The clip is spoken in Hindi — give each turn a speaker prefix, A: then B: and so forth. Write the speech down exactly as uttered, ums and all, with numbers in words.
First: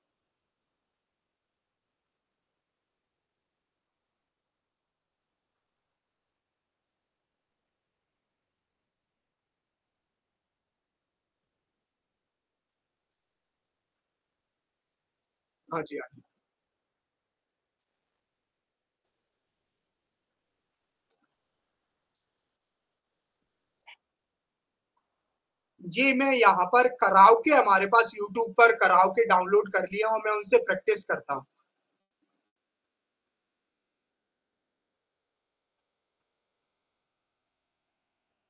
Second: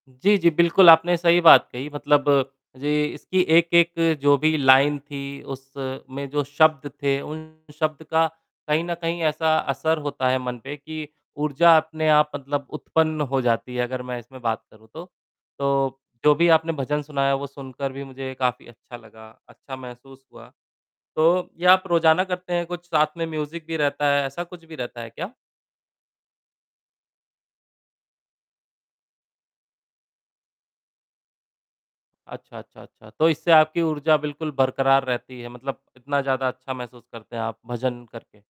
A: जी, जी, बिल्कुल, आपने सही बात कही, मतलब जो इसकी एक एक जो भी लाइन थी, उस में जो शब्द थे, उन शब्द का कहीं न कहीं ऐसा असर होता है मन पे कि ऊर्जा अपने आप मतलब उत्पन्न हो जाती है अगर मैं इसमें बात करूँ तो।
B: हाँ जी,
A: तो,
B: हाँ।
A: जो भी आपने भजन सुनाया वो सुनकर भी मुझे काफ़ी अच्छा लगा, अच्छा महसूस हुआ, तो ये आप रोज़ाना करते हैं कुछ साथ में म्यूज़िक भी रहता है, ऐसा कुछ भी रहता है क्या?
B: जी, मैं यहाँ पर कराओके हमारे पास यूट्यूब पर कराओके डाउनलोड कर लिया हूँ, मैं उनसे प्रैक्टिस करता हूँ।
A: अच्छा, अच्छा, अच्छा, तो इससे आपकी ऊर्जा बिल्कुल बरकरार रहती है, मतलब कितना ज़्यादा अच्छा महसूस करते हैं आप, भजन करके?